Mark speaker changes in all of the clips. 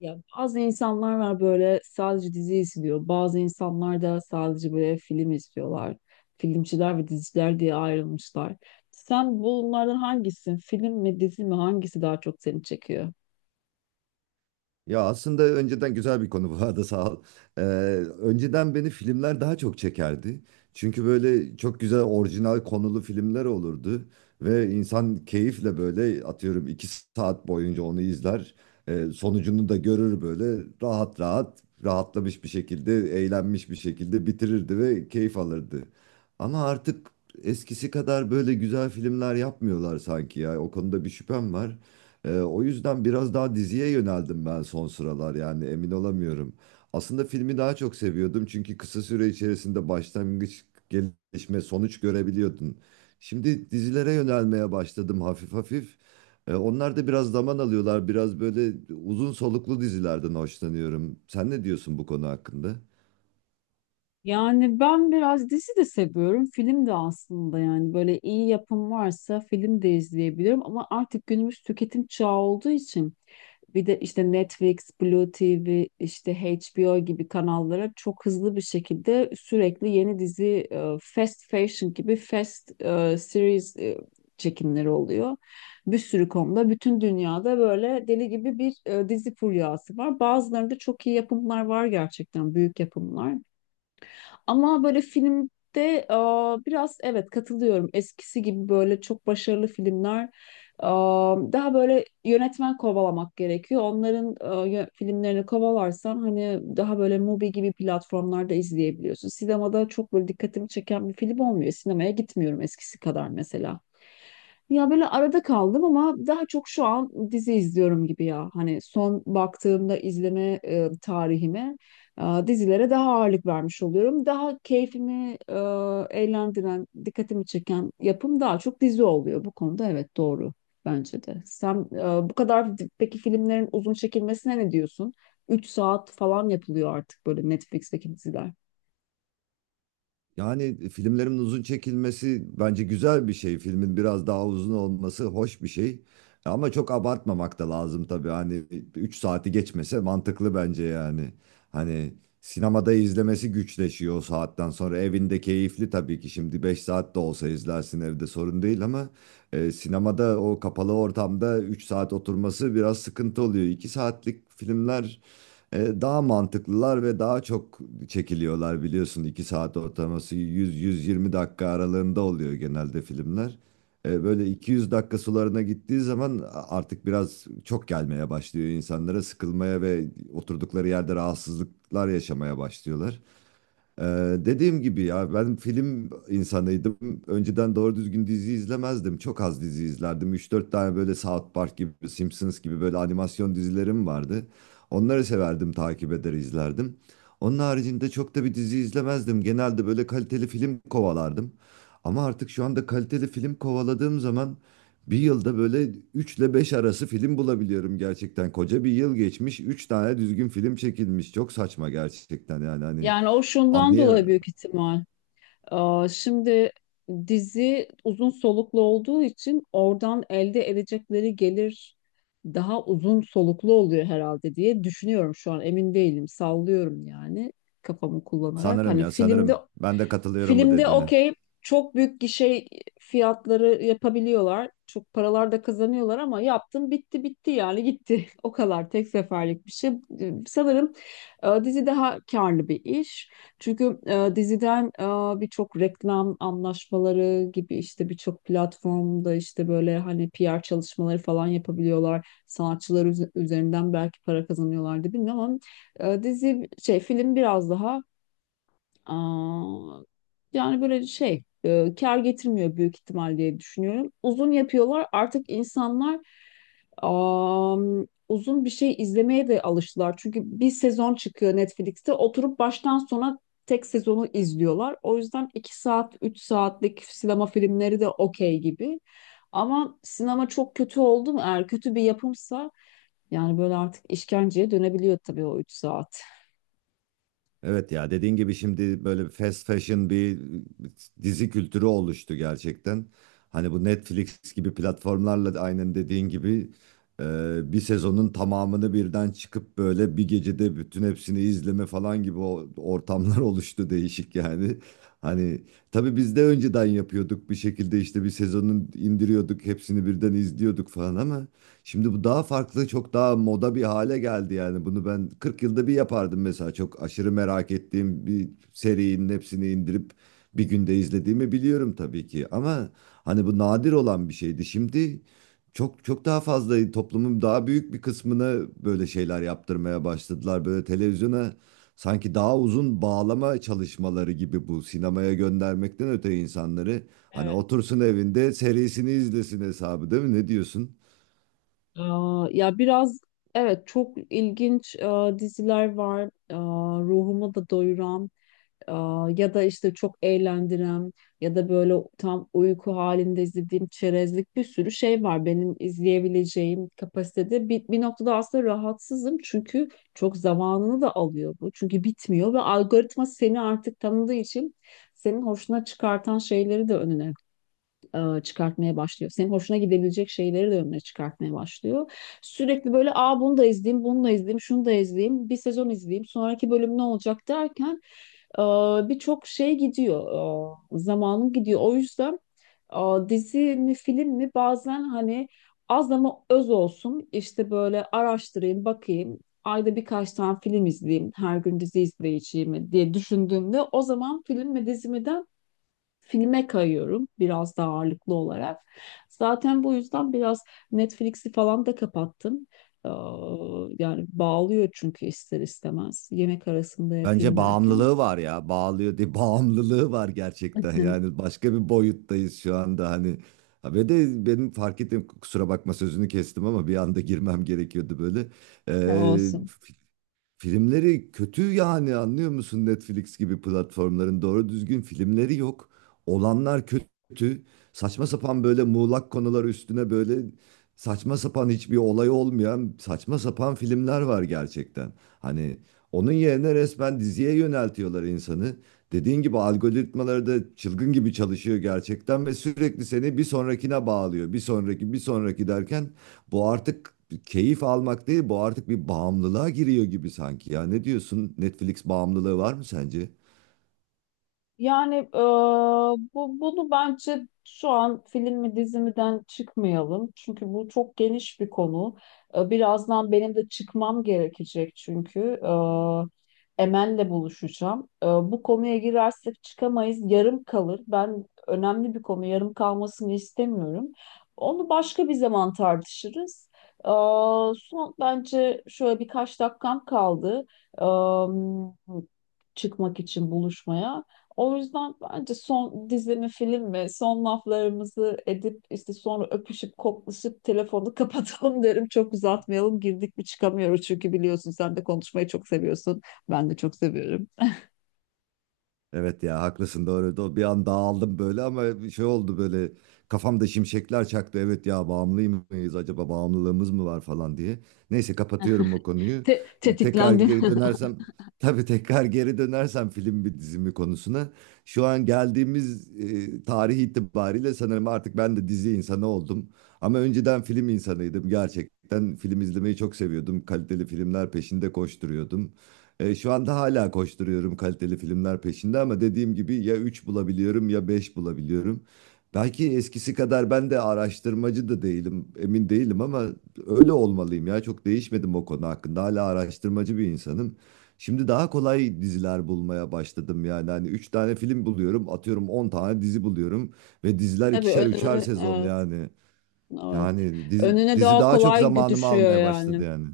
Speaker 1: Ya bazı insanlar var böyle sadece dizi izliyor. Bazı insanlar da sadece böyle film izliyorlar. Filmciler ve diziciler diye ayrılmışlar. Sen bunlardan hangisin? Film mi dizi mi, hangisi daha çok seni çekiyor?
Speaker 2: Ya aslında önceden güzel bir konu bu arada sağ ol. Ee, Önceden beni filmler daha çok çekerdi. Çünkü böyle çok güzel orijinal konulu filmler olurdu. Ve insan keyifle böyle atıyorum 2 saat boyunca onu izler. Sonucunu da görür böyle rahat rahat rahatlamış bir şekilde eğlenmiş bir şekilde bitirirdi ve keyif alırdı. Ama artık eskisi kadar böyle güzel filmler yapmıyorlar sanki ya. O konuda bir şüphem var. O yüzden biraz daha diziye yöneldim ben son sıralar, yani emin olamıyorum. Aslında filmi daha çok seviyordum çünkü kısa süre içerisinde başlangıç, gelişme, sonuç görebiliyordun. Şimdi dizilere yönelmeye başladım hafif hafif. Onlar da biraz zaman alıyorlar. Biraz böyle uzun soluklu dizilerden hoşlanıyorum. Sen ne diyorsun bu konu hakkında?
Speaker 1: Yani ben biraz dizi de seviyorum. Film de aslında, yani böyle iyi yapım varsa film de izleyebilirim. Ama artık günümüz tüketim çağı olduğu için bir de işte Netflix, Blue TV, işte HBO gibi kanallara çok hızlı bir şekilde sürekli yeni dizi, fast fashion gibi fast series çekimleri oluyor. Bir sürü konuda bütün dünyada böyle deli gibi bir dizi furyası var. Bazılarında çok iyi yapımlar var, gerçekten büyük yapımlar. Ama böyle filmde biraz, evet, katılıyorum. Eskisi gibi böyle çok başarılı filmler daha böyle, yönetmen kovalamak gerekiyor. Onların filmlerini kovalarsan hani daha böyle Mubi gibi platformlarda izleyebiliyorsun. Sinemada çok böyle dikkatimi çeken bir film olmuyor. Sinemaya gitmiyorum eskisi kadar mesela. Ya böyle arada kaldım ama daha çok şu an dizi izliyorum gibi ya. Hani son baktığımda izleme tarihime dizilere daha ağırlık vermiş oluyorum. Daha keyfimi eğlendiren, dikkatimi çeken yapım daha çok dizi oluyor. Bu konuda evet, doğru bence de. Sen e, bu kadar di- peki filmlerin uzun çekilmesine ne diyorsun? Üç saat falan yapılıyor artık böyle Netflix'teki diziler.
Speaker 2: Yani filmlerin uzun çekilmesi bence güzel bir şey. Filmin biraz daha uzun olması hoş bir şey. Ama çok abartmamak da lazım tabii. Hani 3 saati geçmese mantıklı bence yani. Hani sinemada izlemesi güçleşiyor o saatten sonra. Evinde keyifli tabii ki, şimdi 5 saat de olsa izlersin evde sorun değil ama sinemada o kapalı ortamda 3 saat oturması biraz sıkıntı oluyor. 2 saatlik filmler daha mantıklılar ve daha çok çekiliyorlar, biliyorsun 2 saat ortalaması 100-120 dakika aralığında oluyor genelde filmler. Böyle 200 dakika sularına gittiği zaman artık biraz çok gelmeye başlıyor insanlara, sıkılmaya ve oturdukları yerde rahatsızlıklar yaşamaya başlıyorlar. Dediğim gibi ya, ben film insanıydım. Önceden doğru düzgün dizi izlemezdim. Çok az dizi izlerdim. 3-4 tane böyle South Park gibi, Simpsons gibi böyle animasyon dizilerim vardı. Onları severdim, takip eder izlerdim. Onun haricinde çok da bir dizi izlemezdim. Genelde böyle kaliteli film kovalardım. Ama artık şu anda kaliteli film kovaladığım zaman bir yılda böyle 3 ile 5 arası film bulabiliyorum gerçekten. Koca bir yıl geçmiş, 3 tane düzgün film çekilmiş. Çok saçma gerçekten yani hani.
Speaker 1: Yani o şundan dolayı
Speaker 2: Anlayam
Speaker 1: büyük ihtimal. Şimdi dizi uzun soluklu olduğu için oradan elde edecekleri gelir daha uzun soluklu oluyor herhalde diye düşünüyorum şu an. Emin değilim. Sallıyorum yani, kafamı kullanarak.
Speaker 2: sanırım
Speaker 1: Hani
Speaker 2: ya
Speaker 1: filmde
Speaker 2: sanırım. Ben de katılıyorum bu
Speaker 1: filmde
Speaker 2: dediğine.
Speaker 1: okey, çok büyük gişe fiyatları yapabiliyorlar. Çok paralar da kazanıyorlar ama yaptım bitti, bitti yani, gitti. O kadar, tek seferlik bir şey. Sanırım dizi daha karlı bir iş. Çünkü diziden birçok reklam anlaşmaları gibi, işte birçok platformda işte böyle hani PR çalışmaları falan yapabiliyorlar. Sanatçılar üzerinden belki para kazanıyorlar da bilmiyorum ama dizi şey, film biraz daha Aa, yani böyle şey kar getirmiyor büyük ihtimal diye düşünüyorum. Uzun yapıyorlar, artık insanlar uzun bir şey izlemeye de alıştılar. Çünkü bir sezon çıkıyor Netflix'te, oturup baştan sona tek sezonu izliyorlar. O yüzden 2 saat, 3 saatlik sinema filmleri de okey gibi. Ama sinema çok kötü oldu mu, eğer kötü bir yapımsa yani, böyle artık işkenceye dönebiliyor tabii o 3 saat.
Speaker 2: Evet ya, dediğin gibi şimdi böyle fast fashion bir dizi kültürü oluştu gerçekten. Hani bu Netflix gibi platformlarla da aynen dediğin gibi bir sezonun tamamını birden çıkıp böyle bir gecede bütün hepsini izleme falan gibi ortamlar oluştu, değişik yani. Hani tabii biz de önceden yapıyorduk bir şekilde, işte bir sezonun indiriyorduk hepsini birden izliyorduk falan ama şimdi bu daha farklı, çok daha moda bir hale geldi yani. Bunu ben 40 yılda bir yapardım mesela. Çok aşırı merak ettiğim bir serinin hepsini indirip bir günde izlediğimi biliyorum tabii ki. Ama hani bu nadir olan bir şeydi. Şimdi çok çok daha fazla, toplumun daha büyük bir kısmına böyle şeyler yaptırmaya başladılar. Böyle televizyona sanki daha uzun bağlama çalışmaları gibi, bu sinemaya göndermekten öte insanları hani otursun evinde serisini izlesin hesabı, değil mi? Ne diyorsun?
Speaker 1: Ya biraz, evet, çok ilginç diziler var. E, ruhumu da doyuran, e, ya da işte çok eğlendiren, ya da böyle tam uyku halinde izlediğim çerezlik bir sürü şey var benim izleyebileceğim kapasitede. Bir noktada aslında rahatsızım çünkü çok zamanını da alıyor bu. Çünkü bitmiyor, ve algoritma seni artık tanıdığı için senin hoşuna çıkartan şeyleri de önüne çıkartmaya başlıyor. Senin hoşuna gidebilecek şeyleri de önüne çıkartmaya başlıyor. Sürekli böyle, aa, bunu da izleyeyim, bunu da izleyeyim, şunu da izleyeyim, bir sezon izleyeyim, sonraki bölüm ne olacak derken e, birçok şey gidiyor, zamanın gidiyor. O yüzden dizi mi film mi, bazen hani az ama öz olsun, işte böyle araştırayım, bakayım. Ayda birkaç tane film izleyeyim, her gün dizi izleyeceğimi diye düşündüğümde o zaman film mi dizi mi, filme kayıyorum biraz daha ağırlıklı olarak. Zaten bu yüzden biraz Netflix'i falan da kapattım. Ee, Yani bağlıyor çünkü ister istemez. Yemek arasında yapayım
Speaker 2: Bence
Speaker 1: derken.
Speaker 2: bağımlılığı var ya. Bağlıyor diye bağımlılığı var gerçekten. Yani başka bir boyuttayız şu anda hani. Ha, ve de benim fark ettim, kusura bakma sözünü kestim ama bir anda girmem gerekiyordu böyle. Ee,
Speaker 1: Olsun.
Speaker 2: Filmleri kötü, yani anlıyor musun? Netflix gibi platformların doğru düzgün filmleri yok. Olanlar kötü. Saçma sapan böyle muğlak konular üstüne böyle saçma sapan, hiçbir olay olmayan saçma sapan filmler var gerçekten. Hani onun yerine resmen diziye yöneltiyorlar insanı. Dediğin gibi algoritmaları da çılgın gibi çalışıyor gerçekten ve sürekli seni bir sonrakine bağlıyor. Bir sonraki, bir sonraki derken bu artık keyif almak değil, bu artık bir bağımlılığa giriyor gibi sanki ya. Ne diyorsun? Netflix bağımlılığı var mı sence?
Speaker 1: Yani e, bu bunu bence şu an film mi dizi miden çıkmayalım. Çünkü bu çok geniş bir konu. Birazdan benim de çıkmam gerekecek çünkü. Emel'le buluşacağım. Bu konuya girersek çıkamayız. Yarım kalır. Ben, önemli bir konu, yarım kalmasını istemiyorum. Onu başka bir zaman tartışırız. E, son bence şöyle birkaç dakikam kaldı. E, Çıkmak için buluşmaya. O yüzden bence son, dizi mi film mi, son laflarımızı edip işte sonra öpüşüp koklaşıp telefonu kapatalım derim. Çok uzatmayalım, girdik mi çıkamıyoruz çünkü, biliyorsun sen de konuşmayı çok seviyorsun. Ben de çok seviyorum.
Speaker 2: Evet ya, haklısın, doğru. Bir an dağıldım böyle ama bir şey oldu böyle, kafamda şimşekler çaktı. Evet ya, bağımlı mıyız acaba, bağımlılığımız mı var falan diye. Neyse, kapatıyorum o konuyu.
Speaker 1: Te-
Speaker 2: Tekrar
Speaker 1: tetiklendim.
Speaker 2: geri dönersem Tabii tekrar geri dönersem film bir dizimi konusuna. Şu an geldiğimiz tarih itibariyle sanırım artık ben de dizi insanı oldum. Ama önceden film insanıydım gerçekten. Film izlemeyi çok seviyordum. Kaliteli filmler peşinde koşturuyordum. Şu anda hala koşturuyorum kaliteli filmler peşinde ama dediğim gibi ya 3 bulabiliyorum ya 5 bulabiliyorum. Belki eskisi kadar ben de araştırmacı da değilim, emin değilim ama öyle olmalıyım ya. Çok değişmedim o konu hakkında. Hala araştırmacı bir insanım. Şimdi daha kolay diziler bulmaya başladım yani. Hani 3 tane film buluyorum, atıyorum 10 tane dizi buluyorum ve diziler
Speaker 1: Tabii
Speaker 2: ikişer üçer
Speaker 1: önüne,
Speaker 2: sezon
Speaker 1: evet,
Speaker 2: yani.
Speaker 1: evet.
Speaker 2: Yani dizi,
Speaker 1: Önüne
Speaker 2: dizi
Speaker 1: daha
Speaker 2: daha çok
Speaker 1: kolay
Speaker 2: zamanımı
Speaker 1: düşüyor
Speaker 2: almaya başladı
Speaker 1: yani.
Speaker 2: yani.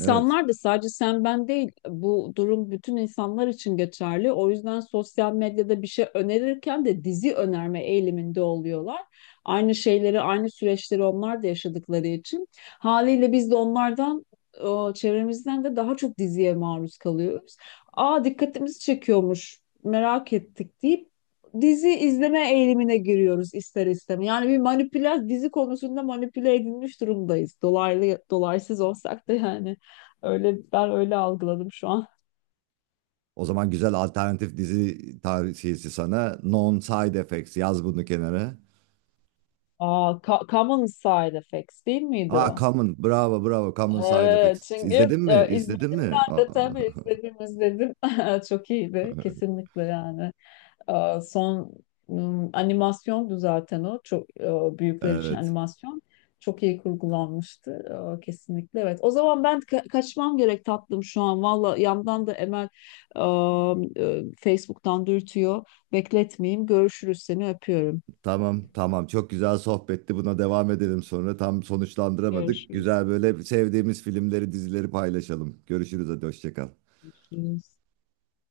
Speaker 2: Evet.
Speaker 1: da, sadece sen ben değil, bu durum bütün insanlar için geçerli. O yüzden sosyal medyada bir şey önerirken de dizi önerme eğiliminde oluyorlar. Aynı şeyleri, aynı süreçleri onlar da yaşadıkları için haliyle biz de onlardan, çevremizden de daha çok diziye maruz kalıyoruz. Dikkatimizi çekiyormuş, merak ettik deyip dizi izleme eğilimine giriyoruz ister istemez. Yani bir manipüle, dizi konusunda manipüle edilmiş durumdayız. Dolaylı dolaysız olsak da yani, öyle, ben öyle algıladım şu an.
Speaker 2: O zaman güzel alternatif dizi tavsiyesi sana. Non Side Effects, yaz bunu kenara.
Speaker 1: Common Side Effects değil miydi
Speaker 2: Aa,
Speaker 1: o?
Speaker 2: Common, bravo bravo, Common Side
Speaker 1: Evet,
Speaker 2: Effects.
Speaker 1: çünkü
Speaker 2: İzledin mi?
Speaker 1: izledim
Speaker 2: İzledin mi?
Speaker 1: ben de,
Speaker 2: Aa.
Speaker 1: tabii izledim, izledim. Çok iyiydi kesinlikle yani. Son animasyondu zaten o. Çok büyükler için
Speaker 2: Evet.
Speaker 1: animasyon. Çok iyi kurgulanmıştı. Kesinlikle evet. O zaman ben kaçmam gerek tatlım şu an. Valla yandan da Emel e, Facebook'tan dürtüyor. Bekletmeyeyim. Görüşürüz, seni öpüyorum.
Speaker 2: Tamam tamam, çok güzel sohbetti. Buna devam edelim sonra. Tam sonuçlandıramadık.
Speaker 1: Görüşürüz.
Speaker 2: Güzel böyle sevdiğimiz filmleri dizileri paylaşalım. Görüşürüz, hadi hoşça kal.
Speaker 1: Görüşürüz.